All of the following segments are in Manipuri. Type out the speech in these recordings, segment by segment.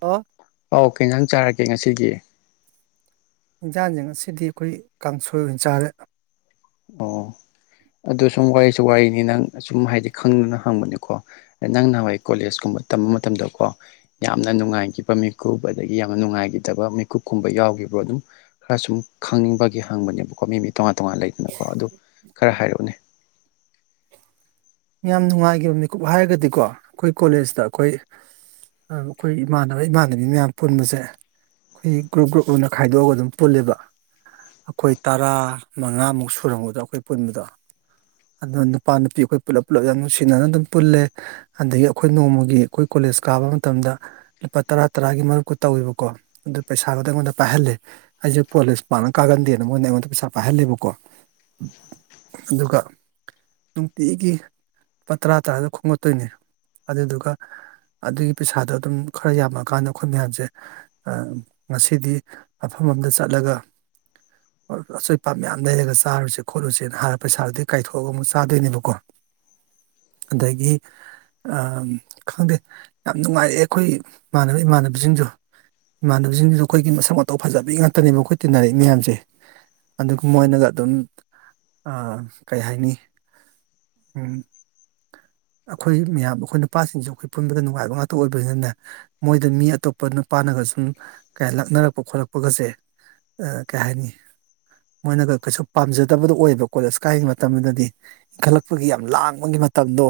ꯑꯣ ꯑꯧ ꯀꯩ ꯏꯟꯖꯥꯡ ꯆꯥꯔꯛꯀꯦ ꯉꯁꯤꯗꯤ ꯏꯟꯖꯥꯡꯖꯦ ꯉꯁꯤꯗꯤ ꯑꯩꯈꯣꯏ ꯀꯥꯡꯁꯣꯏ ꯑꯣꯏꯅ ꯆꯥꯔꯦ ꯑꯣ ꯑꯗꯨ ꯁꯨꯝ ꯋꯥꯔꯤꯁꯨ ꯋꯥꯔꯤꯅꯤ ꯅꯪ ꯑꯁꯨꯝ ꯍꯥꯏꯗꯤ ꯈꯪꯅꯤꯡꯗꯨꯅ ꯍꯪꯕꯅꯤꯀꯣ ꯅꯪ ꯅꯍꯥꯟꯋꯥꯏ ꯀꯣꯂꯦꯖꯀꯨꯝꯕ ꯇꯝꯕ ꯃꯇꯝꯗꯀꯣ ꯌꯥꯝꯅ ꯅꯨꯡꯉꯥꯏꯒꯤꯕ ꯃꯤꯀꯨꯞ ꯑꯗꯒꯤ ꯌꯥꯝꯅ ꯅꯨꯡꯉꯥꯏꯒꯤꯗꯕ ꯃꯤꯀꯨꯞꯀꯨꯝꯕ ꯌꯥꯎꯒꯤꯕ꯭ꯔꯣ ꯑꯗꯨꯝ꯫ ꯈꯔ ꯁꯨꯝ ꯈꯪꯅꯤꯡꯕꯒꯤ ꯍꯪꯕꯅꯦꯕꯀꯣ ꯃꯤ ꯃꯤ ꯇꯣꯉꯥꯟ ꯇꯣꯉꯥꯟ ꯂꯩꯗꯅꯀꯣ ꯑꯗꯨ ꯈꯔ ꯍꯥꯏꯔꯛꯎꯅꯦ ꯌꯥꯝ ꯅꯨꯡꯉꯥꯏꯈꯤꯕ ꯃꯤꯀꯨꯞ ꯍꯥꯏꯔꯒꯗꯤꯀꯣ ꯑꯩꯈꯣꯏ ꯀꯣꯂꯦꯖꯇ ꯑꯩꯈꯣꯏ ꯑꯩꯈꯣꯏ ꯏꯃꯥꯟꯅꯕ ꯏꯃꯥꯟꯅꯕꯤ ꯃꯌꯥꯝ ꯄꯨꯟꯕꯁꯦ ꯑꯩ ꯒ꯭ꯔꯨꯞ ꯒ꯭ꯔꯨꯞ ꯑꯣꯏꯅ ꯈꯥꯏꯗꯣꯛꯑꯒ ꯑꯗꯨꯝ ꯄꯨꯜꯂꯦꯕ ꯑꯩꯈꯣꯏ ꯇꯔꯥ ꯃꯉꯥꯃꯨꯛ ꯁꯨꯔꯝꯒꯗꯣ ꯑꯩꯈꯣꯏ ꯄꯨꯟꯕꯗꯣ ꯑꯗ ꯅꯨꯄꯥ ꯅꯨꯄꯤ ꯑꯩꯈꯣꯏ ꯄꯨꯂꯞ ꯄꯨꯂꯞ ꯌꯥꯝ ꯅꯨꯡꯁꯤꯅ ꯑꯗꯨꯝ ꯄꯨꯜꯂꯦ꯫ ꯑꯗꯒꯤ ꯑꯩꯈꯣꯏ ꯅꯣꯡꯃꯒꯤ ꯑꯩꯈꯣꯏ ꯀꯣꯂꯦꯖ ꯀꯥꯕ ꯃꯇꯝꯗ ꯂꯨꯄꯥ ꯇꯔꯥ ꯇꯔꯥꯒꯤ ꯃꯔꯨꯞꯀ ꯇꯧꯋꯦꯕꯀꯣ ꯑꯗꯨ ꯄꯩꯁꯥꯒꯗꯣ ꯑꯩꯉꯣꯟꯗ ꯄꯥꯏꯍꯜꯂꯦ꯫ ꯑꯩꯁꯦ ꯀꯣꯂꯦꯁ ꯄꯥꯛꯅ ꯀꯥꯒꯟꯗꯦꯅ ꯃꫭꯏꯅ ꯑꯩꯉꯣꯟꯗ ꯄꯩꯁꯥ ꯄꯥꯏꯍꯜꯂꯦꯕꯀꯣ꯫ ꯑꯗꯨꯒ ꯅꯨꯡꯇꯤꯒꯤ꯫ ꯂꯨꯄꯥ ꯇꯔꯥ ꯇꯔꯥꯗ ꯈꯣꯝꯒꯠꯇꯣꯏꯅꯦ ꯑꯗꯨꯗꯨꯒ ꯑꯗꯨꯒꯤ ꯄꯩꯁꯥꯗꯣ ꯑꯗꯨꯝ ꯈꯔ ꯌꯥꯝꯃꯛꯀꯥꯟꯗ ꯑꯩꯈꯣꯏ ꯃꯌꯥꯝꯁꯦ ꯑ ꯉꯁꯤꯗꯤ ꯃꯐꯝ ꯑꯝꯗ ꯆꯠꯂꯒ ꯑꯆꯣꯏ ꯑꯄꯥꯠ ꯃꯌꯥꯝ ꯂꯩꯔꯒ ꯆꯥꯔꯨꯁꯦ ꯈꯣꯠꯂꯨꯁꯦꯅ ꯍꯥꯏꯔ ꯄꯩꯁꯥꯗꯨꯗꯤ ꯀꯥꯏꯊꯣꯛꯑꯒ ꯑꯃꯨꯛ ꯆꯥꯗꯣꯏꯅꯦꯕꯀꯣ꯫ ꯑꯗꯒꯤ꯫ ꯑꯝ ꯈꯪꯗꯦ ꯌꯥꯝ ꯅꯨꯡꯉꯥꯏꯔꯑꯦ ꯑꯈꯣꯏ ꯏꯃꯥꯟꯅꯕ ꯏꯃꯥꯟꯅꯕꯁꯤꯡꯖꯨ꯫ ꯏꯃꯥꯟꯅꯕꯁꯤꯡꯁꯨ ꯑꯩꯈꯣꯏꯒꯤ ꯃꯁꯛ ꯃꯇꯧ ꯐꯖꯕꯤ ꯉꯥꯛꯇꯅꯦꯕ ꯑꯩꯈꯣꯏ ꯇꯤꯟꯅꯔꯛꯏ ꯃꯌꯥꯝꯁꯦ꯫ ꯑꯗꯨꯒꯨꯝꯕ ꯑꯣꯏꯅꯒ ꯑꯗꯨꯝ ꯀꯩ ꯍꯥꯏꯅꯤ꯫ ꯎꯝ ꯑꯩꯈꯣꯏ ꯃꯌꯥꯝ ꯑꯩꯈꯣꯏ ꯅꯨꯄꯥꯁꯤꯡꯁꯨ ꯑꯩꯈꯣꯏ ꯄꯨꯟꯕꯗ ꯅꯨꯡꯉꯥꯏꯕ ꯉꯥꯛꯇ ꯑꯣꯏꯕꯅꯤꯅꯅꯦ꯫ ꯃꯣꯏꯗ ꯃꯤ ꯑꯇꯣꯞꯄ ꯅꯨꯄꯥꯥꯅꯒ ꯁꯨꯝ ꯀꯥꯌ ꯂꯛꯅꯔꯛꯄ ꯈꯣꯠꯂꯛꯄꯒꯁꯦ꯫ ꯑ ꯀꯩꯍꯥꯏꯅꯤ꯫ ꯃꯣꯏꯅꯒ ꯀꯩꯁꯨ ꯄꯥꯝꯖꯗꯕꯗꫭ ꯑꯣꯏꯕ ꯀꯣꯂꯦꯖ ꯀꯥꯏꯒꯤ ꯃꯇꯝꯗꯨꯗꯗꯤ ꯏꯪꯈꯠꯂꯛ ꯑꯩꯈꯣꯏꯒꯤ ꯌꯥꯝ ꯂꯥꯡꯕꯒꯤ ꯃꯇꯝꯗꯣ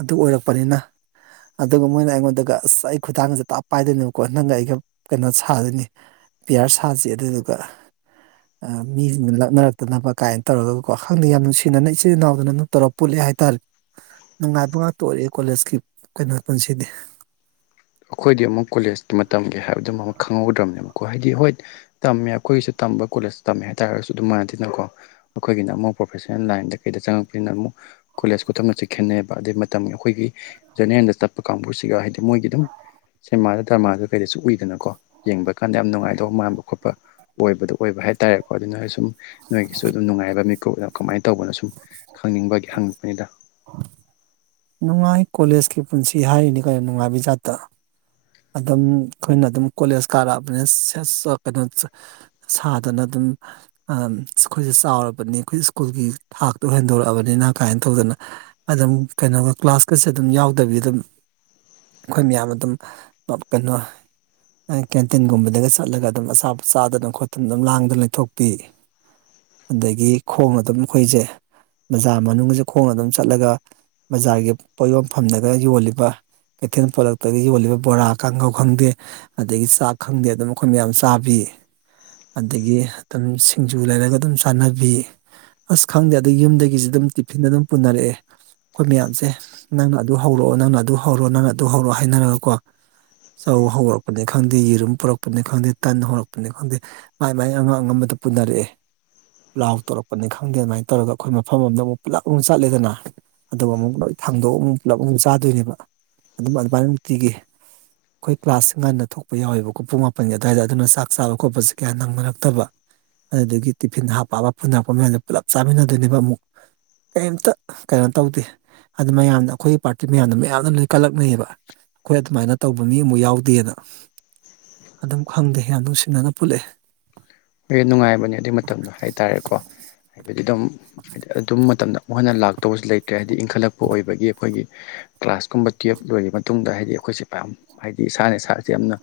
ꯑꯗꯨ ꯑꯣꯏꯔꯛꯄꯅꯤꯅ꯫ ꯑꯗꯨꯒ ꯃꯣꯏꯅ ꯑꯩꯉꯣꯟꯗꯒ ꯑꯁ ꯑꯩ ꯈꯨꯊꯥꯡꯁꯦ ꯇꯥꯞ ꯄꯥꯏꯗꯣꯏꯅꯦꯕꯀꯣ ꯅꯪꯒ ꯑꯩꯒ ꯀꯩꯅꯣ ꯁꯥꯗꯣꯏꯅꯤ ꯄꯤꯌꯥꯔ ꯁꯥꯁꯤ ꯑꯗꯨꯏꯗꯨꯒ ꯑꯥ ꯃꯤꯁꯤꯡꯅ ꯂꯞꯅꯔꯛꯇꯅꯕ ꯀꯥꯏꯅ ꯇꯧꯔꯒꯀꯣ ꯈꯪꯗꯦ ꯌꯥꯝ ꯅꯨꯡꯁꯤꯅ ꯏꯆꯤꯜ ꯏꯅꯥꯎꯗꯧꯅ ꯇꯧꯔ ꯄꯨꯠꯂꯦ ꯍꯥꯏꯇꯥꯔꯦ ꯅꯨꯡꯉꯥꯏꯕ ꯉꯥꯛꯇ ꯑꯣꯏꯔꯛꯑꯦ ꯀꯣꯂꯦꯖꯀꯤ ꯀꯩꯅꯣ ꯄꯨꯟꯁꯤꯗꯤ꯫ ꯑꯈꯣꯏꯗꯤ ꯑꯃꯨꯛ ꯀꯣꯂꯦꯖꯀꯤ ꯃꯇꯝꯒꯤ ꯍꯥꯏꯕꯗꯨꯃ ꯑꯃ ꯈꯪꯍꯧꯗ꯭ꯔꯕꯅꯦꯕꯀꯣ ꯍꯥꯏꯗꯤ ꯍꯣꯏ ꯇꯝꯃꯦ ꯑꯩꯈꯣꯏꯒꯤꯁꯨ ꯇꯝꯕ ꯀꯣꯂꯦꯖ ꯇꯝꯃꯦ ꯍꯥꯏꯇꯥꯔꯒꯁꯨ ꯑꯗꯨꯝ ꯃꯥꯟꯅꯗꯦꯅꯀꯣ ꯑꯩꯈꯣꯏꯒꯤꯅ ꯑꯃꯨꯛ ꯄ꯭ꯔꯣꯐꯦꯁꯅꯦꯜ ꯂꯥꯏꯟꯗ ꯀꯩꯗ ꯆꯪꯉꯛꯄꯅꯤꯅ ꯑꯃꯨꯛ ꯀꯣꯂꯦꯖ ꯈꯨꯇꯝ ꯒꯛꯁꯤ ꯈꯦꯠꯅꯩꯑꯕ ꯑꯗꯩ ꯃꯇꯝ ꯑꯩꯈꯣꯏꯒꯤ ꯖꯔꯅꯦꯜꯗ ꯆꯠꯄ ꯀꯥꯡꯕꯨꯁꯤꯒ ꯍꯥꯏꯗꯤ ꯃꯣꯏꯒꯤ ꯑꯗꯨꯝ ꯁꯦꯃꯥꯗ ꯗꯔꯃꯥꯗ ꯀꯩꯗꯁꯨ ꯎꯏꯗꯅꯀꯣ ꯌꯦꯡꯕ ꯀꯥꯟꯗ ꯌꯥꯝ ꯅꯨꯡꯉꯥꯏꯗꯧꯕ ꯃꯥꯟꯕ ꯈꯣꯠꯄ꯫ ꯑꯣꯏꯕꯗꯣ ꯑꯣꯏꯕ ꯍꯥꯏꯇꯥꯔꯦꯀꯣ ꯑꯗꯨꯅꯣꯏ ꯁꯨꯝ ꯅꯣꯏꯒꯤꯁꯨ ꯑꯗꯨꯝ ꯅꯨꯡꯉꯥꯏꯕ ꯃꯤꯀꯨꯞ ꯑꯗꫭ ꯀꯃꯥꯏꯅ ꯇꯧꯕꯅꯣ ꯁꯨꯝ ꯈꯪꯅꯤꯡꯕꯒꯤ ꯍꯪꯉꯛꯄꯅꯤꯗ꯫ ꯅꯨꯡꯉꯥꯏ ꯀꯣꯂꯦꯖꯀꯤ ꯄꯨꯟꯁꯤ ꯍꯥꯏꯔꯤꯅꯤ ꯀꯩꯅꫭ ꯅꯨꯡꯉꯥꯏꯕꯩ ꯖꯥꯠꯇ꯫ ꯑꯗꯨꯝ ꯑꯩꯈꯣꯏꯅ ꯑꯗꯨꯝ ꯀꯣꯂꯦꯖ ꯀꯥꯔꯛꯑꯕꯅꯦ [unintelligible] ꯁꯥꯗꯅ ꯑꯗꯨꯝ꯫ ꯑꯩꯈꯣꯏꯁꯦ ꯆꯥꯎꯔꯕꯅꯤ ꯑꯩꯈꯣꯏ ꯁ꯭ꯀꯨꯜꯒꯤ ꯊꯥꯛꯇꯣ ꯍꯦꯟꯗꯣꯔꯛꯑꯕꯅꯤꯅ ꯀꯥꯏꯅ ꯇꯧꯗꯅ ꯑꯗꯨꯝ ꯀꯩꯅꯣꯒ ꯀ꯭ꯂꯥꯁꯀꯁꯦ ꯑꯗꯨꯝ ꯌꯥꯎꯗꯕꯤ ꯑꯗꯨꯝ ꯑꯩꯈꯣꯏ ꯃꯌꯥꯝ ꯑꯗꯨꯝ ꯀꯩꯅꯣ꯫ ꯀꯦꯟꯇꯤꯟꯒꯨꯝꯕꯗꯒ ꯆꯠꯂꯒ ꯑꯗꯨꯝ ꯑꯆꯥꯄꯣꯠ ꯆꯥꯗꯅ ꯈꯣꯠꯇꯅ ꯑꯗꯨꯝ ꯂꯥꯡꯗꯨꯅ ꯂꯩꯊꯣꯛꯄꯤ꯫ ꯑꯗꯒꯤ ꯈꯣꯡꯅ ꯑꯗꯨꯝ ꯑꯩꯈꯣꯏꯁꯦ ꯕꯖꯥꯔ ꯃꯅꯨꯡꯁꯦ ꯈꯣꯡꯅ ꯑꯗꯨꯝ ꯆꯠꯂꯒ꯫ ꯕꯖꯥꯔꯒꯤ ꯄꯣꯠ ꯌꯣꯟꯐꯝꯗꯒ ꯌꯣꯜꯂꯤꯕ ꯀꯩꯊꯦꯜ ꯄꯣꯂꯛꯇꯒ ꯌꯣꯜꯂꯤꯕ ꯕꯣꯔꯥ ꯀꯥꯡꯍꯧ ꯈꯪꯗꯦ ꯑꯗꯒꯤ ꯆꯥꯛ ꯈꯪꯗꯦ ꯑꯗꯨꯝ ꯑꯩꯈꯣꯏ ꯃꯌꯥꯝ ꯆꯥꯕꯤ꯫ ꯑꯗꯒꯤ ꯑꯗꯨꯝ ꯁꯤꯡꯖꯨ ꯂꯩꯔꯒ ꯑꯗꯨꯝ ꯆꯥꯅꯕꯤ꯫ ꯑꯁ ꯈꯪꯗꯦ ꯑꯗꯨ ꯌꯨꯝꯗꯒꯤꯁꯨ ꯑꯗꯨꯝ ꯇꯤꯐꯤꯟ ꯑꯗꯨꯝ ꯄꯨꯅꯔꯛꯑꯦ꯫ ꯑꯩꯈꯣꯏ ꯃꯌꯥꯝꯁꯦ ꯅꯪꯅ ꯑꯗꯨ ꯍꯧꯔꯛꯑꯣ ꯅꯪꯅ ꯑꯗꯨ ꯍꯧꯔꯣ ꯅꯪꯅ ꯑꯗꯨ ꯍꯧꯔꯛꯑꯣ ꯍꯥꯏꯅꯔꯒꯀꯣ꯫ ꯆꯧ ꯍꯧꯔꯛꯄꯅꯤ ꯈꯪꯗꯦ ꯌꯦꯔꯨꯝ ꯄꯨꯔꯛꯄꯅꯤ ꯈꯪꯗꯦ ꯇꯟ ꯍꯧꯔꯛꯄꯅꯤ ꯈꯪꯗꯦ꯫ ꯃꯥꯏ ꯃꯥꯏ ꯑꯉꯝ ꯑꯉꯝꯕꯗꯨ ꯄꯨꯅꯔꯛꯑꯦ꯫ ꯄꯂꯥꯎ ꯇꯧꯔꯛꯄꯅꯤ ꯈꯪꯗꯦ ꯑꯗꯨꯃꯥꯏꯅ ꯇꯧꯔꯒ ꯑꯩꯈꯣꯏ ꯃꯐꯝ ꯑꯃꯗ ꯑꯃꯨꯛ ꯄꯨꯂꯞ ꯑꯃꯨꯛ ꯆꯠꯂꯦꯗꯅ꯫ ꯑꯗꯨꯒ ꯑꯃꯨꯛ ꯂꫭꯏ ꯊꯥꯡꯗꯣꯛꯑꯒ ꯑꯃꯨꯛ ꯄꯨꯂꯞ ꯑꯃꯨꯛ ꯆꯥꯗꯣꯏꯅꯦꯕ ꯑꯗꯨꯝ ꯑꯗꯨꯃꯥꯏꯅ ꯅꯨꯡꯇꯤꯒꯤ꯫ ꯑꯈꯣꯏ ꯀ꯭ꯂꯥꯁ ꯉꯟꯅ ꯊꯣꯛꯄ ꯌꯥꯎꯋꯦꯕꯀꯣ ꯄꯨꯡ ꯃꯥꯄꯟꯒꯤ ꯑꯗꯨꯋꯥꯏꯗ ꯑꯗꯨꯅ ꯆꯥꯛ ꯆꯥꯕ ꯈꯣꯠꯄꯁꯦ ꯀꯌꯥ ꯅꯪꯅꯔꯛꯇꯕ꯫ ꯑꯗꯒꯤ ꯇꯤꯐꯤꯟ ꯍꯥꯞꯄ ꯄꯕ ꯄꯨꯅꯔꯛꯄ ꯃꯌꯥꯝꯗꯣ ꯄꯨꯂꯞ ꯆꯥꯃꯤꯟꯅꯗꯣꯏꯅꯦꯕ ꯑꯃꯨꯛ꯫ ꯀꯩꯝꯇ ꯀꯩꯅꯣ ꯇꯧꯗꯦ꯫ ꯑꯗꯨ ꯃꯌꯥꯝꯅ ꯑꯈꯣꯏꯒꯤ ꯄꯥꯔꯇꯤ ꯃꯌꯥꯝꯅ ꯃꯌꯥꯝꯅ ꯂꯣꯏ ꯀꯜꯂꯛꯅꯩꯑꯕ ꯑꯈꯣꯏ ꯑꯗꯨꯃꯥꯏꯅ ꯇꯧꯕ ꯃꯤ ꯑꯃ ꯌꯥꯎꯗꯦꯅ ꯑꯗꯨꯝ ꯈꯪꯗꯦ ꯌꯥꯝ ꯅꯨꯡꯁꯤꯅꯅ ꯄꯨꯠꯂꯛꯑꯦ꯫ ꯍ ꯅꯨꯡꯉꯥꯏꯕꯅꯦ ꯑꯗꯨꯒꯤ ꯃꯇꯝꯗꯣ ꯍꯥꯏꯇꯥꯔꯦꯀꯣ ꯍꯥꯏꯕꯗꯤ ꯑꯗꯨꯝ ꯍꯥꯏꯗꯤ ꯑꯗꯨꯝ ꯃꯇꯝꯗꯣ ꯃꫭꯏꯅ ꯂꯥꯛꯇꯧꯕꯁꯨ ꯂꯩꯇ꯭ꯔꯦ ꯍꯥꯏꯗꯤ ꯏꯟꯈꯠꯂꯛꯄ ꯑꯣꯏꯕꯒꯤ ꯑꯩꯈꯣꯏꯒꯤ ꯀ꯭ꯂꯥꯁꯀꯨꯝꯕ ꯇꯨꯌꯦꯜꯞ ꯂꯣꯏꯔꯕ ꯃꯇꯨꯡꯗ ꯍꯥꯏꯗꯤ ꯑꯩꯈꯣꯏꯁꯦ ꯄ ꯍꯥꯏꯗꯤ ꯏꯁꯥꯅ ꯏꯁꯥꯁꯦ ꯌꯥꯝꯅ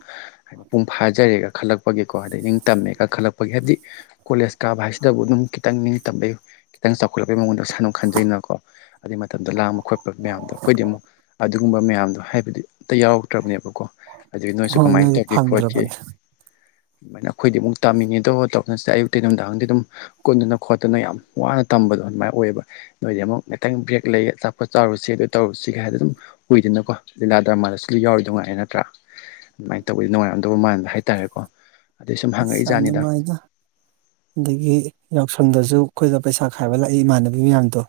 ꯍꯥꯏ ꯃꯄꯨꯡ ꯐꯥꯖꯔꯦꯒ ꯈꯜꯂꯛꯄꯒꯤꯀꯣ ꯑꯗꯩ ꯅꯤꯡ ꯇꯝꯃꯦꯒ ꯈꯜꯂꯛꯄ ꯈꫭꯏꯒꯤ ꯍꯥꯏꯕꯗꯤ ꯀꯣꯂꯦꯖ ꯀꯥꯕ ꯍꯥꯏꯁꯤꯗꯕꯨ ꯑꯗꯨꯝ ꯈꯤꯇꯪ ꯅꯤꯡꯇꯝꯕꯩ ꯈꯤꯇꯪ ꯆꯥꯎꯈꯠꯂꯛꯄꯩ ꯃꯉꯣꯟꯗ ꯁꯥꯟꯅꯝ ꯈꯟꯖꯩꯅꯀꯣ ꯑꯗꯨꯇꯩ ꯃꯇꯝꯗ ꯂꯑꯃꯨ ꯈꯣꯠꯄ ꯃꯌꯥꯝꯗꯣ ꯑꯩꯈꯣꯏꯗꯤ ꯑꯃꯨꯛ ꯑꯗꯨꯒꯨꯝꯕ ꯃꯌꯥꯝꯗꯣ ꯍꯥꯏꯕꯗꯤ ꯑꯝꯇ ꯌꯥꯎꯔꯛꯇ꯭ꯔꯕꯅꯦꯕꯀꯣ ꯑꯗꯨꯗꯤ ꯅꯣꯏꯁꯨ ꯍꯣꯏ ꯀꯃꯥꯏꯅ ꯅꯣꯏꯗꯤ ꯇꯧꯈꯤ ꯈꯣꯠꯈꯤ ꯐꯪꯗ꯭ꯔꯕꯅꯦ ꯑꯗꯨꯃꯥꯏꯅ ꯑꯩꯈꯣꯏꯗꯤ ꯑꯃꯨꯛ ꯇꯥꯅꯤꯡꯉꯤ ꯑꯇꯣꯞ ꯑꯇꯣꯞꯅꯁꯤꯗ ꯑꯌꯨꯛꯇꯤ ꯅꯨꯡꯗꯥꯡꯗꯤ ꯑꯗꯨꯝ ꯀꯨꯟꯗꯅ ꯈꯣꯠꯇꯅ ꯌꯥꯝ ꯋꯥꯅ ꯇꯝꯕꯗꯣ ꯑꯗꯨꯃꯥꯏꯅ ꯑꯣꯏꯌꯦꯕ ꯅꯣꯏꯗꯤ ꯑꯃꯨꯛ ꯈꯤꯇꯪ ꯕ꯭ꯔꯦꯛ ꯂꯩ ꯑꯆꯥꯄꯣꯠ ꯆꯥꯎꯔꯨꯁꯤ ꯑꯗꯨ ꯇꯧꯔꯨꯁꯤꯒ ꯍꯥꯏꯗ ꯗꯨꯝ ꯎꯏꯗꯅꯀꯣ ꯂꯤꯂꯥ ꯗ꯭ꯔꯃꯥꯗꯁꯨ ꯌꯥꯎꯔꯤꯗꯨꯉꯥꯏ ꯅꯠꯇ꯭ꯔꯥ ꯑꯗꯨꯃꯥꯏꯅ ꯇꯧꯕꯗꯤ ꯅꯨꯡꯉꯥꯏꯔꯝꯗꯕ ꯃꯥꯟꯕꯗ ꯍꯥꯏꯇꯥꯔꯦꯀꯣ ꯑꯗꯨꯩ ꯁꯨꯝ ꯍꯪꯉꯛꯏ ꯑꯁ ꯌꯥꯝ ꯖꯥꯠꯅꯤꯗ ꯅꯨꯡꯉꯥꯏꯗ ꯑꯗꯒꯤ ꯌꯥꯎꯁꯪꯗꯁꯨ ꯑꯩꯈꯣꯏꯗ ꯄꯩꯁꯥ ꯈꯥꯏꯕ ꯂꯥꯛꯏ ꯏꯃꯥꯟꯅꯕꯤ ꯃꯌꯥꯝꯗꯣ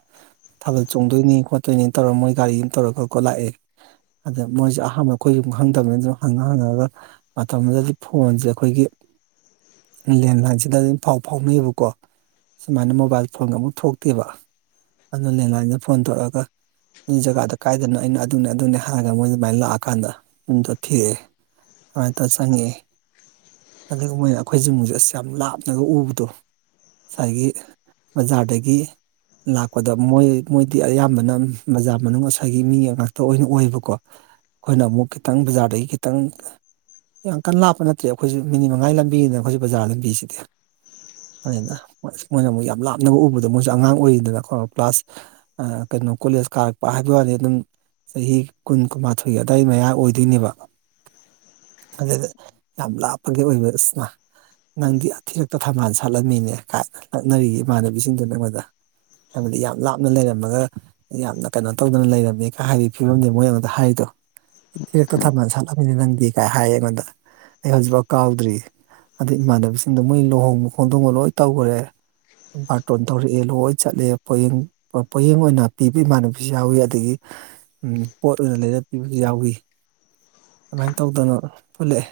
ꯊꯥꯕꯜ ꯆꯣꯡꯗꯣꯏꯅꯤ ꯈꯣꯠꯇꯣꯏꯅꯤ ꯇꯧꯔꯒ ꯃꯣꯏ ꯒꯥꯔꯤ ꯑꯃ ꯇꯧꯔ ꯈꯣꯀꯣ ꯂꯥꯛꯑꯦ꯫ ꯑꯗ ꯃꯣꯏꯁꯦ ꯑꯍꯥꯟꯕ ꯑꯩꯈꯣꯏꯒꯤ ꯌꯨꯝ ꯈꯪꯗꯕꯅꯤꯅ ꯑꯗꯨꯝ ꯍꯪꯉ ꯍꯪꯉꯒ ꯃꯇꯝꯗꯨꯗꯗꯤ ꯐꯣꯟꯁꯦ ꯑꯩꯈꯣꯏꯒꯤ ꯂꯦꯟꯂꯥꯏꯟꯁꯤꯗꯝ ꯐꯥꯎ ꯐꯥꯎꯅꯩꯑꯕꯀꯣ ꯁꯨꯃꯥꯏꯅ ꯃꯣꯕꯥꯏꯜ ꯐꯣꯟꯗ ꯑꯃꯨꯛ ꯊꯣꯛꯇꯦꯕ ꯑꯗꯨ ꯅꯦꯟꯅꯥꯏꯟꯗ ꯐꯣꯟ ꯇꯔꯛꯑꯒ ꯃꯤ ꯖꯒꯥꯗ ꯀꯥꯏꯗꯅꯣ ꯑꯩꯅ ꯑꯗꯨꯅꯦ ꯑꯗꯨꯅꯦ ꯍꯥꯏꯔꯒ ꯃꯣꯏ ꯑꯗꯨꯃꯥꯏꯅ ꯂꯥꯛꯑꯀꯥꯟꯗ ꯌꯗꯣ ꯊꯤꯔꯛꯑꯦ ꯑꯗꯨꯃꯥꯏꯅ ꯇꯧꯔ ꯆꯪꯉꯛꯑꯦ ꯑꯗꯨꯒ ꯃꯣꯏꯅ ꯑꯩꯈꯣꯏꯖꯤꯡꯁꯦ ꯑꯁ ꯌꯥꯝ ꯂꯥꯞ ꯑꯗꯨꯒ ꯎꯕꯗꯣ ꯉꯁꯥꯏꯒꯤ ꯕꯖꯥꯔꯗꯒꯤ ꯂꯥꯛꯄꯗ ꯃꯣꯏ ꯃꯣꯏꯗꯤ ꯑꯌꯥꯝꯕꯅ ꯕꯖꯥꯔ ꯃꯅꯨꯡ ꯉꯁꯥꯏꯒꯤ ꯃꯤ ꯉꯥꯛꯇ ꯑꯣꯏꯅ ꯑꯣꯏꯕꯀꯣ ꯑꯩꯈꯣꯏꯅ ꯑꯃꯨꯛ ꯈꯤꯇꯪ ꯕꯖꯥꯔꯗꯒꯤ ꯈꯤꯇꯪ ꯌꯥꯝ ꯀꯟꯅ ꯂꯥꯞꯄ ꯅꯠꯇ꯭ꯔꯦ ꯑꯩꯈꯣꯏꯁꯨ ꯃꯤꯅꯤꯠ ꯃꯉꯥꯏ ꯂꯝꯕꯤꯅꯤꯅ ꯑꯩꯈꯣꯏꯁꯨ ꯕꯖꯥꯔ ꯂꯝꯕꯤꯁꯤꯗꯤ [unintelligible] ꯃꯣꯏꯅ ꯑꯃꯨꯛ ꯂꯥꯞꯅꯕ ꯎꯕꯗꯣ ꯃꯣꯏꯁꯨ ꯑꯉꯥꯡ ꯑꯣꯏꯔꯤꯗꯅꯀꯣ ꯀ꯭ꯂꯥꯁ ꯑ ꯀꯩꯅꯣ ꯀꯣꯂꯦꯖ ꯀꯥꯔꯛꯄ ꯍꯥꯏꯕꯩꯋꯥꯅꯦ ꯑꯗꯨꯝ ꯆꯍꯤ ꯀꯨꯟ ꯀꯨꯟꯃꯥꯊꯣꯏꯒꯤ ꯑꯗ꯭ꯋꯥꯏ ꯃꯌꯥ ꯑꯣꯏꯗꯣꯏꯅꯦꯕ ꯑꯗꯨꯗ ꯌꯥꯝ ꯂꯥꯞꯄꯒꯤ ꯑꯣꯏꯕꯁꯅ ꯅꯪꯗꯤ ꯊꯤꯔꯛꯇ ꯊꯝꯕꯥꯜ ꯁꯥꯠꯂꯝꯃꯤꯅꯦ ꯀꯥꯏ ꯅꯛꯅꯔꯤ ꯏꯃꯥꯟꯅꯕꯤꯁꯤꯡꯗꯨ ꯅꯪꯉꯣꯟꯗ ꯍꯥꯏ ꯌꯥꯝ ꯂꯥꯞꯅ ꯂꯩꯔꯝꯃꯒ ꯌꯥꯝꯅ ꯀꯩꯅꯣ ꯇꯧꯗꯅ ꯂꯩꯔꯝꯃꯦ ꯍꯥꯏꯕꯒꯤ ꯐꯤꯕꯝꯅꯦ ꯃꯣꯏ ꯑꯩꯉꫭꯟꯗ ꯍꯥꯏꯔꯤꯗꯣ ꯁꯤꯤꯔꯦꯛꯇꯣ ꯊꯝꯃꯅ ꯁꯠꯂꯃꯤꯅꯤ ꯅꯪꯗꯤ ꯀꯥꯏ ꯍꯥꯏ ꯑꯩꯉꯣꯟꯗ ꯑꯩ ꯍꯧꯖꯤꯛꯐꯥꯎ ꯀꯥꯎꯗ꯭ꯔꯤ ꯑꯗꯨꯢ ꯏꯃꯥꯟꯅꯕꯁꯤꯡꯗ ꯃꯣꯏ ꯂꯨꯍꯣꯡꯕ ꯈꯣꯡꯗꯣꯡꯕ ꯂꯣꯏ ꯇꯧꯒ꯭ꯔꯦ꯫ ꯕꯥꯔꯇꯣꯟ ꯇꯧꯔꯛꯑꯦ ꯂꯣꯏ ꯆꯠꯂꯦ ꯄꯣꯌꯦꯡ ꯄꯣ ꯄꯣꯌꯦꯡ ꯑꯣꯏꯅ ꯄꯤꯕ ꯏꯃꯥꯟꯅꯕꯁꯨ ꯌꯥꯎꯋꯤ ꯑꯗꯒꯤ ꯄꯣꯠ ꯑꯣꯏꯅ ꯂꯩꯔꯒ ꯄꯤꯕꯁꯨ ꯌꯥꯎꯏ꯫ ꯑꯃꯥꯏ ꯇꯧꯗꯅ ꯄꯨꯜꯂꯛꯑꯦ꯫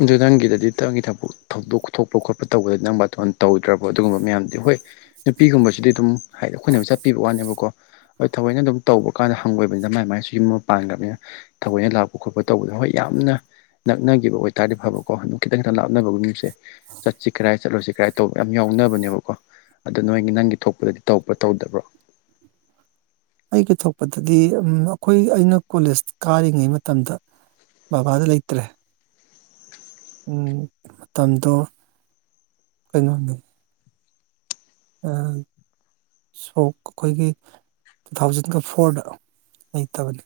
ꯑꯗꯨ ꯅꯪꯒꯤꯗꯗꯤ ꯅꯪꯒꯤ ꯊꯕꯛ ꯊꯧꯗꯣꯛ ꯊꯣꯛꯄ ꯈꯣꯠꯄ ꯇꯧꯕꯗꯗꯤ ꯅꯪ ꯕꯥꯇꯣꯟ ꯇꯧꯗ꯭ꯔꯕ ꯑꯗꯨꯒꯨꯝꯕ ꯃꯌꯥꯝꯗꯤ ꯍꯣꯏ ꯅꯨꯄꯤꯒꯨꯝꯕꯁꯤꯗꯤ ꯑꯗꯨꯝ ꯍꯥꯏꯗꯤ ꯑꯩꯈꯣꯏꯅ ꯆꯠꯄꯤꯕ ꯋꯥꯅꯦꯕꯀꯣ ꯍꯣꯏ ꯊꯑꯣꯏꯅ ꯑꯗꯨꯝ ꯇꯧꯕ ꯀꯥꯟꯗ ꯍꯪꯒꯣꯏꯕꯅꯤꯅ ꯃꯥꯏ ꯃꯥꯏꯁꯨ ꯌꯨꯝ ꯑꯃ ꯄꯥꯟꯈ꯭ꯔꯕꯅꯤꯅ ꯊꯑꯣꯏꯅ ꯂꯥꯛꯄ ꯈꯣꯠꯄ ꯇꯧꯕꯗ ꯍꯣꯏ ꯌꯥꯝꯅ ꯅꯛꯅꯈꯤꯕ ꯑꯣꯏ ꯇꯥꯔꯗꯤ ꯐꯕꯀꯣ ꯑꯗꯨꯝ ꯈꯤꯇꯪ ꯇ ꯂꯥꯞꯅꯕꯒ ꯌꯨꯝꯁꯦ ꯆꯠꯁꯤ ꯀꯔꯥꯏ ꯆꯠꯂꫭꯏꯁꯤ ꯀꯔꯥꯏ ꯇꯧꯕ ꯌꯥꯝ ꯌꯥꯎꯅꯕꯅꯦꯕ ꯀꯣ ꯑꯗꯣ ꯅꯣꯏꯒꯤ ꯅꯪꯒꯤ ꯊꯣꯛꯄꯗꯗꯤ ꯇꯧꯕ꯭ꯔꯥ ꯇꯧꯗꯕ꯭ꯔꯣ ꯑꯩꯒ ꯊꯣꯛꯄꯗꯗꯤ ꯑꯝ ꯑꯈꯣꯏ ꯑꯩꯅ ꯀꯣꯂꯦꯖ ꯀꯥꯔꯤꯉꯩ ꯃꯇꯝꯗ꯫ ꯕꯕꯥꯗꯤ ꯂꯩꯇ꯭ꯔꯦ꯫ ꯎꯝ ꯃꯇꯝꯗꯣ ꯀꯩꯅꯣꯅꯤ꯫ ꯎꯝ ꯁꯣꯛ ꯑꯩꯈꯣꯏꯒꯤ ꯇꯨ ꯊꯥꯎꯖꯟꯒ ꯐꯣꯔꯗ ꯂꯩꯇꯕꯅꯤ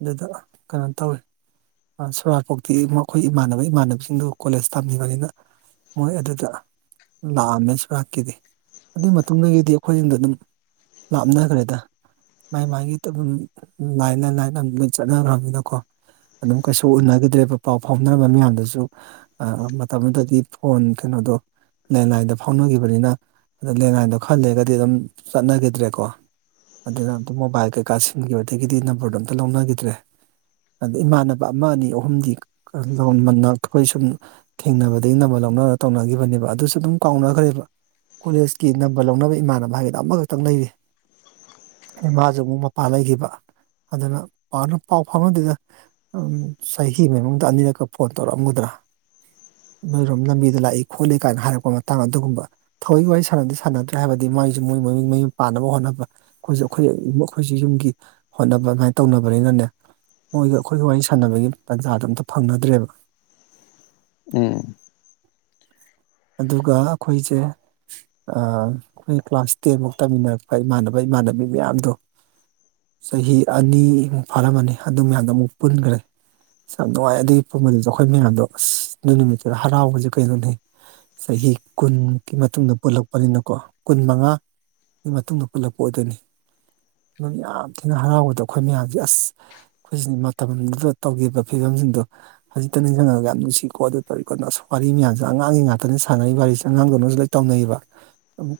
ꯑꯗꯨꯗ ꯀꯩꯅꯣ ꯇꯧꯋ ꯑ ꯁꯣꯔꯥꯠꯄꯣꯛꯇꯤ ꯃꯈꯣꯏ ꯏꯃꯥꯟꯅꯕ ꯏꯃꯥꯟꯅꯕꯁꯤꯡꯗꯨ ꯀꯣꯂꯦꯖ ꯇꯝꯃꯤꯕꯅꯤꯅ ꯃꯣꯏ ꯑꯗꯨꯗ ꯂꯥꯛꯑꯝꯃꯦ ꯁꯨꯔꯥꯛꯀꯤꯗꯤ ꯑꯗꯨꯒꯤ ꯃꯇꯨꯡꯗꯒꯤꯗꯤ ꯑꯩꯈꯣꯏꯁꯤꯡꯗꯣ ꯑꯗꯨꯝ ꯂꯥꯞꯅꯈ꯭ꯔꯦꯗ ꯃꯥꯏ ꯃꯥꯒꯤ ꯑꯗꯨꯝ ꯂꯥꯏꯟ ꯂꯥꯏꯟ ꯂꯣꯏ ꯆꯠꯅꯈ꯭ꯔꯕꯅꯤꯅꯀꯣ ꯑꯗꯨꯝ ꯀꯩꯁꯨ ꯎꯅꯒꯗ꯭ꯔꯦꯕ ꯄꯥꯎ ꯐꯥꯎꯅꯔꯝꯕ ꯃꯌꯥꯝꯗꯁꯨ ꯑ ꯃꯇꯝ ꯑꯗꯨꯗꯗꯤ ꯐꯣꯟ ꯀꯩꯅꯣꯗꯣ ꯂꯦꯟꯂꯥꯏꯟꯗ ꯐꯥꯎꯅꯈꯤꯕꯅꯤꯅ ꯑꯗ ꯂꯦꯟꯂꯥꯏꯟꯗꯣ ꯈꯔꯂꯩꯔꯒꯗꯤ ꯑꯗꯨꯝ ꯆꯠꯅꯈꯤꯗ꯭ꯔꯦꯀꯣ ꯑꯗꯨꯅ ꯑꯃꯨꯝ ꯃꯣꯕꯥꯏꯜ ꯀꯩꯀꯥ ꯁꯤꯟꯈꯤꯕꯗꯒꯤꯗꯤ ꯅꯝꯕꯔꯗꯣ ꯑꯝꯇ ꯂꯧꯅꯈꯤꯗ꯭ꯔꯦ ꯑꯗ ꯏꯃꯥꯟꯅꯕ ꯑꯃ ꯑꯅꯤ ꯑꯍꯨꯝꯗꯤ [unintelligible] ꯑꯩꯈꯣꯏ ꯁꯨꯝ ꯊꯦꯡꯅꯕꯗꯒꯤ ꯅꯝꯕꯔꯕ ꯂꯧꯅꯔ ꯇꯧꯅꯈꯤꯕꯅꯦꯕ ꯑꯗꯨꯁꯨ ꯑꯗꯨꯝ ꯀꯥꯎꯅꯈ꯭ꯔꯦꯕ ꯀꯣꯂꯦꯖꯀꯤ ꯅꯝꯕꯔ ꯂꯧꯅꯕ ꯏꯃꯥꯟꯅꯕ ꯍꯥꯏꯒꯗꯤ ꯑꯃꯈꯛꯇꯪ ꯂꯩꯔꯤ ꯑꯗꯩ ꯃꯥꯁꯨ ꯑꯃꯨꯛ ꯃꯄꯥꯥꯟ ꯂꯩꯒꯤꯕ ꯑꯗꯨꯅ ꯄꯥꯛꯅ ꯄꯥꯎ ꯐꯥꯎꯅꯗꯦꯗ ꯆꯍꯤ ꯑꯃꯒꯤ ꯃꯅꯨꯡꯗ ꯑꯅꯤꯔꯛꯀ ꯐꯣꯟ ꯇꯧꯔꯛ ꯑꯝꯒꯗ꯭ꯔꯥ ꯅꯣꯏꯔꯣꯝ ꯂꯝꯕꯤꯗ ꯂꯥꯛꯏ ꯈꯣꯠꯂꯤ ꯀꯥꯏꯅ ꯍꯥꯏꯔꯛꯄ ꯃꯇꯥꯡ ꯑꯗꯨꯒꯨꯝꯕ ꯊꯧꯋꯣꯏꯒꯤ ꯋꯥꯔꯤ ꯁꯥꯟꯅꯕꯗꯤ ꯁꯥꯟꯅꯗ꯭ꯔꯦ ꯍꯥꯏꯕꯗꯤ ꯃꯥꯏꯁꯨ ꯃꯣꯏ ꯃ ꯃꯌꯨꯝ ꯄꯥꯟꯅꯕ ꯍꯣꯠꯅꯕ ꯑꯩꯈꯣꯏꯁꯨ ꯑꯩꯈꯣꯏ ꯃꯈꯣꯏꯁꯨ ꯌꯨꯝꯒꯤ ꯍꯣꯠꯅꯕ ꯑꯗꯨꯃꯥꯏꯅ ꯇꯧꯅꯕꯅꯤꯅꯅꯦ ꯃꯣꯏꯒ ꯑꯩꯈꯣꯏꯒ ꯋꯥꯔꯤ ꯁꯥꯟꯅꯕꯒꯤ ꯇꯥꯟꯖꯥꯗꯣ ꯑꯝꯇ ꯐꯪꯅꯗ꯭ꯔꯦꯕꯥ ꯎꯝ ꯑꯗꯨꯒ ꯑꯩꯈꯣꯏꯁꯦ ꯑ ꯑꯩꯈꯣꯏ ꯀ꯭ꯂꯥꯁ ꯇꯦꯟꯃꯨꯛ ꯇꯝꯃꯤꯟꯅꯔꯛꯄ ꯏꯃꯥꯟꯅꯕ ꯏꯃꯥꯟꯅꯕꯤ ꯃꯌꯥꯝꯗꯣ ꯆꯍꯤ ꯑꯅꯤꯃꯨꯛ ꯐꯥꯜꯔꯝꯃꯅꯤ ꯑꯗꯨ ꯃꯌꯥꯝꯗꯣ ꯑꯃꯨꯛ ꯄꯨꯟꯈ꯭ꯔꯦ ꯑꯁ ꯌꯥꯝ ꯅꯨꯡꯉꯥꯏ ꯑꯗꯨꯒꯤ ꯄꯨꯟꯕꯗꯨꯁꯨ ꯑꯩꯈꯣꯏ ꯃꯌꯥꯝꯗꯣ ꯑꯁ ꯑꯗꯨꯏ ꯅꯨꯃꯤꯠꯇꯨꯗ ꯍꯔꯥꯎꯕꯁꯦ ꯀꯩꯅꫭꯅꯦ ꯆꯍꯤ ꯀꯨꯟꯃꯨꯛꯀꯤ ꯃꯇꯨꯡꯗ ꯄꯨꯜꯂꯛꯄꯅꯤꯅꯀꯣ ꯀꯨꯟ ꯃꯉꯥ ꯒꯤ ꯃꯇꯨꯡꯗ ꯄꯨꯜꯂꯛꯄ ꯑꯣꯏꯗꯣꯏꯅꯤ ꯑꯗꯨꯝ ꯌꯥꯝ ꯊꯤꯅ ꯍꯔꯥꯎꯕꯗ ꯑꯩꯈꯣꯏ ꯃꯌꯥꯝꯁꯦ ꯑꯁ ꯑꯩꯈꯣꯏꯁꯤꯅ ꯃꯇꯝꯗꯨꯗ ꯇꯧꯈꯤꯕ ꯐꯤꯕꯝꯁꯤꯡꯗꯣ ꯍꯧꯖꯤꯛꯇ ꯅꯤꯡꯖꯪꯉꯒ ꯌꯥꯝ ꯅꯨꯡꯁꯤꯀꯣ ꯑꯗꯨ ꯇꯧꯔꯤꯀꯣꯅ ꯋꯥꯔꯤ ꯃꯌꯥꯝꯁꯦ ꯑꯉꯥꯡꯒꯤ ꯉꯥꯛꯇꯅꯦ ꯁꯥꯟꯅꯔꯤꯕ ꯋꯥꯔꯤꯁꯦ ꯑꯉꯥꯡꯗꯧꯅꯁꯨ ꯂꯣꯢ ꯇꯧꯅꯩꯕ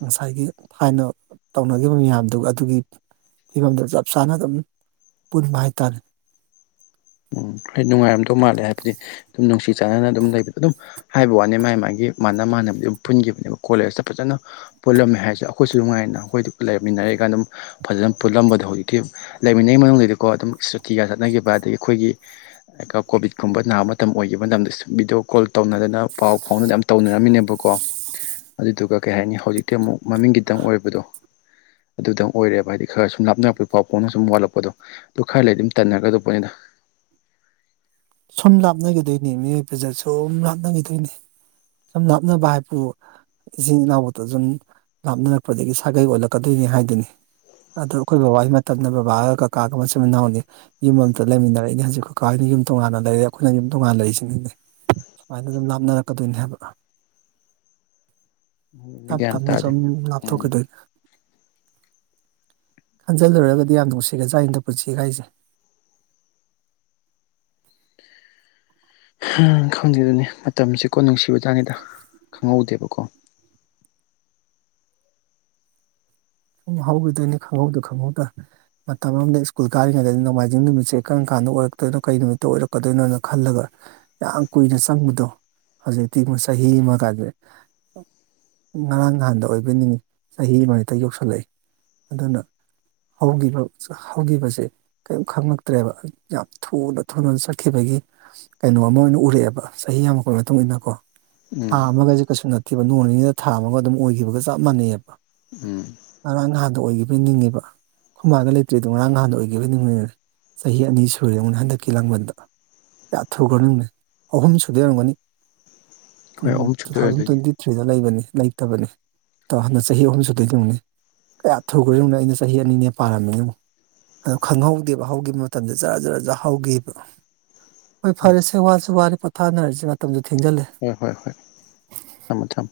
ꯉꯁꯥꯏꯒꯤ ꯊꯥꯏꯅ ꯇꯧꯅꯈꯤꯕ ꯃꯌꯥꯝꯗꯨ ꯑꯗꯨꯒꯤ ꯐꯤꯕꯝꯗ ꯆꯞ ꯆꯥꯅ ꯑꯗꯨꯝ ꯄꯨꯟꯕ ꯍꯥꯏꯇꯥꯔꯦ ꯎꯝ ꯍꯥꯏꯗꯤ ꯅꯨꯡꯉꯥꯏꯔꯝꯗꯧ ꯃꯥꯜꯂꯦ ꯍꯥꯏꯕꯗꯤ ꯑꯗꯨꯝ ꯅꯨꯡꯁꯤ ꯆꯥꯟꯅꯅ ꯑꯗꯨꯝ ꯂꯩꯕꯗꯨ ꯑꯗꯨꯝ ꯍꯥꯏꯕ ꯋꯥꯅꯦ ꯃꯥꯥꯏ ꯃꯥꯒꯤ ꯃꯥꯟꯅ ꯃꯥꯟꯅꯕꯗꯤ ꯑꯗꯨꯝ ꯄꯨꯟꯈꯤꯕꯅꯦꯕ ꯀꯣꯂꯦꯖꯇ ꯐꯖꯅ ꯄꯨꯜꯂꯝꯃꯦ ꯍꯥꯏꯁꯦ ꯑꯈꯣꯏꯁꯨ ꯅꯨꯡꯉꯥꯏꯅ ꯑꯩꯈꯣꯏꯗ ꯂꯩꯔꯃꯤꯟꯅꯔꯛ ꯏꯀꯥꯟ ꯗ ꯐꯖꯅ ꯄꯨꯜꯂꯝꯕꯗꯣ ꯍꯧꯖꯤꯛꯇꯤ ꯂꯩꯃꯤꯟꯅꯉꯩ ꯃꯅꯨꯡꯗꯗꯤꯀꯣ ꯑꯗꯨꯝ ꯁꯨꯇꯤꯒ ꯆꯠꯅꯈꯤꯕ ꯑꯗꯒꯤ ꯑꯩꯈꯣꯏꯒꯤ ꯀꯣꯚꯤꯠ ꯀꯨꯝꯕ ꯅꯥꯕ ꯃꯇꯝ ꯑꯣꯏꯈꯤꯕ ꯇꯝꯗꯁꯨ ꯚꯤꯗꯤꯑꯣ ꯀꯣꯜ ꯇꯧꯅꯗꯅ ꯄꯥꯎ ꯐꯥꯎꯅꯗꯅ ꯑ ꯇꯧꯅꯔꯝꯃꯤꯅꯦꯕꯀꯣ ꯑꯗꯨꯗꯨꯒ ꯀꯩ ꯍꯥꯏꯅꯤ ꯍꯧꯖꯤꯛꯇꯤ ꯑꯃꯨꯛ ꯃꯃꯤꯡꯒꯤꯈꯤꯇꯪ ꯑꯣꯏꯕꯗꯣ ꯑꯗꯨꯗꯪ ꯑꯣꯏꯔꯦꯕ ꯍꯥꯏꯗꯤ ꯈꯔ ꯁꯨꯝ ꯂꯥꯞꯅꯔꯛꯄꯒꯤ ꯄꯥꯎ ꯐꯥꯎꯅ ꯁꯨꯝ ꯋꯥꯠꯂꯛꯄꯗꯣ ꯗꯨ ꯈꯔ ꯂꯩꯗꯤ ꯑꯗꯨꯝ ꯇꯟꯅꯒ꯭ꯔꯗꯧꯕꯅꯤꯗ ꯁꯨꯝ ꯂꯥꯞꯅꯒꯤꯗꯣꯏꯅꯤ ꯃꯤꯑꯣꯏꯕꯖꯦ ꯁꯨꯝ ꯂꯥꯞꯅꯒꯤꯗꯣꯏꯅꯤ ꯁꯨꯝ ꯂꯥꯞꯅꯕ ꯍꯥꯏꯕꯨ ꯏꯆꯤꯟ ꯏꯅꯥꯎꯕꯧꯇꯖꯨꯅꯤ ꯂꯥꯞꯅꯔꯛꯄꯗꯒꯤ ꯁꯥꯒꯩ ꯑꯣꯜꯂꯛꯀꯗꯣꯏꯅꯤ ꯍꯥꯏꯗꯨꯅꯤ ꯑꯗꯣ ꯑꯩꯈꯣꯏ ꯕꯕꯥꯒꯤ ꯃꯇꯝꯗ ꯕꯕꯥꯒ ꯀꯀꯥꯒ ꯃꯆꯤꯟ ꯃꯅꯥꯎꯅꯤ ꯌꯨꯝ ꯑꯝꯇ ꯂꯩꯃꯤꯟꯅꯔꯛꯏꯅꯦ ꯍꯧꯖꯤꯛ ꯀꯀꯥ ꯍꫭꯏꯅ ꯌꯨꯝ ꯇꯣꯉꯥꯟꯅ ꯂꯩꯔꯦ ꯑꯩꯈꯣꯏꯅ ꯑꯗꯨꯝ ꯇꯣꯉꯥꯟꯅ ꯂꯩꯔꯤꯏꯁꯤꯅꯤꯅꯦ ꯁꯨꯃꯥꯏꯅ ꯑꯗꯨꯝ ꯂꯥꯞꯅꯔꯛꯀꯗꯣꯏꯅꯦ ꯍꯥꯏꯕ [inaudible] ꯊꯞ ꯒ꯭ꯌꯥꯟ ꯊꯞꯅ ꯇꯥꯗꯦ ꯁꯨꯝ ꯂꯥꯞ ꯎꯝ ꯊꯣꯛꯀꯤꯗꯣꯏꯅꯤ ꯍꯟꯖꯤꯜꯂꯨꯔꯒꯗꯤ ꯌꯥꯝ ꯅꯨꯡꯁꯤꯒꯖꯥꯅꯤꯗ ꯄꯨꯟꯁꯤꯒꯥꯏꯁꯦ ꯍꯝ ꯈꯪꯗꯦꯗꯨꯅꯦ ꯃꯇꯝꯁꯦꯀꯣ ꯅꯨꯡꯁꯤꯕꯖꯥꯅꯤꯗ ꯈꯪꯍꯧꯗꯦꯕꯀꯣ ꯁꯨꯝ ꯍꯧꯈꯤꯗꯣꯏꯅꯤ ꯈꯪꯍꯧꯗ ꯈꯪꯍꯧꯗ ꯃꯇꯝ ꯑꯃꯗ ꯁ꯭ꯀꯨꯜ ꯀꯥꯔꯤꯉꯩꯗꯗꯤ ꯅꯣꯡꯃꯥꯏꯖꯤꯡ ꯅꯨꯃꯤꯠꯁꯦ ꯀꯔꯝ ꯀꯥꯟꯗ ꯑꯣꯏꯔꯛꯇꯣꯏꯅꯣ ꯀꯔꯤ ꯅꯨꯃꯤꯠꯇ ꯑꯣꯏꯔꯛꯀꯗꯣꯏꯅꯣꯅ ꯈꯜꯂꯒ ꯌꯥꯝ ꯀꯨꯏꯅ ꯆꯪꯕꯗꯣ ꯍꯧꯖꯤꯛꯇꯤꯃꯨ ꯆꯍꯤ ꯑꯃ ꯀꯥꯏꯁꯦ ꯉꯔꯥꯡ ꯅꯍꯥꯟꯗ ꯑꯣꯏꯕꯩ ꯅꯤꯡꯉꯤ ꯆꯍꯤ ꯑꯃꯅꯤꯇ ꯌꯧꯁꯜꯂꯛꯏ ꯑꯗꯨꯅ ꯍꯧꯒꯤꯕ ꯍꯧꯒꯤꯕꯖꯦ꯫ ꯀꯔꯤꯝ ꯈꯪꯉꯛꯇ꯭ꯔꯦꯕ ꯌꯥꯝ ꯊꯨꯅ ꯊꯨꯅ ꯆꯠꯈꯤꯕꯒꯤ ꯀꯩꯅꯣ ꯑꯃ ꯑꯣꯏꯅ ꯎꯔꯛꯑꯦꯕ ꯆꯍꯤ ꯌꯥꯝꯃꯛꯄꯩ ꯃꯇꯨꯡ ꯏꯟꯅ ꯀꯣ ꯊꯥ ꯎꯝ ꯑꯃꯒꯁꯦ ꯀꯩꯁꯨ ꯅꯠꯇꯦꯕ ꯅꯣꯡ ꯅꯤꯅꯤꯗ ꯊꯥ ꯑꯃꯒ ꯑꯗꯨꯝ ꯑꯣꯏꯈꯤꯕꯒ ꯆꯞ ꯃꯥꯟꯅꯩꯑꯕ꯫ ꯎꯝ ꯉꯔꯥꯡ ꯅꯍꯥꯟꯗ ꯑꯣꯏꯈꯤꯕꯒꯤ ꯅꯤꯡꯉꯦꯕ ꯍꯃꯥꯒ ꯂꯩꯇ꯭ꯔꯦꯗꯣ ꯉꯔꯥꯡ ꯅꯍꯥꯟꯗ ꯑꯣꯏꯈꯤꯕꯅꯤ ꯆꯍꯤ ꯑꯅꯤ ꯁꯨꯔꯦ ꯑꯃꯛꯅ ꯍꯟꯗꯛꯀꯤ ꯂꯥꯡꯕꯟꯗ ꯀꯌꯥ ꯊꯨꯈ꯭ꯔꯅꫭ ꯌꯦꯡꯉꯨꯅꯦ ꯑꯍꯨꯝ ꯁꯨꯗꯩ ꯑꯣꯏꯔꯝꯒꯅꯤ ꯍꯣꯏ ꯎꯝ ꯑꯍꯨꯝ ꯇꯨ ꯁꯨꯗꯣꯏꯔꯦ ꯊꯥꯎꯖꯟ ꯑꯗꯨꯗꯤ ꯇ꯭ꯋꯦꯟꯇꯤ ꯁꯗ ꯂꯩꯕꯅꯤ ꯂꯩꯇꯕꯅꯤ ꯍꯟꯗ ꯆꯍꯤ ꯑꯍꯨꯝ ꯁꯨꯗꯣꯏꯗꯨꯝꯅꯤ ꯀꯌꯥ ꯊꯨꯒ꯭ꯔꯦ ꯌꯦꯡꯉꯨꯅꯦ ꯑꯩꯅ ꯆꯍꯤ ꯑꯅꯤꯅꯦ ꯄꯥꯔꯝꯃꯤꯅꯦ ꯌꯦꯡꯎ ꯑꯗꯨꯣ ꯈꯪꯍꯧꯗꯦꯕ ꯍꯧꯈꯤꯕ ꯃꯇꯝꯗ ꯖꯔꯥ ꯖꯔ ꯖꯥꯔ ꯍꯧꯈꯤꯕ ꯍꯣꯏ ꯎꯝ ꯐꯔꯦ ꯁꯦ ꯋꯥꯁꯨ ꯋꯥꯔꯤꯔ ꯄꯣꯊꯥꯅꯔꯤꯁꯦ ꯃꯇꯝꯁꯨ ꯊꯦꯡꯖꯜꯂꯦ ꯍꯣꯏ ꯍꯣꯏ ꯍꯣꯏ ꯊꯝꯃꯣ ꯊꯝꯃꯣ꯫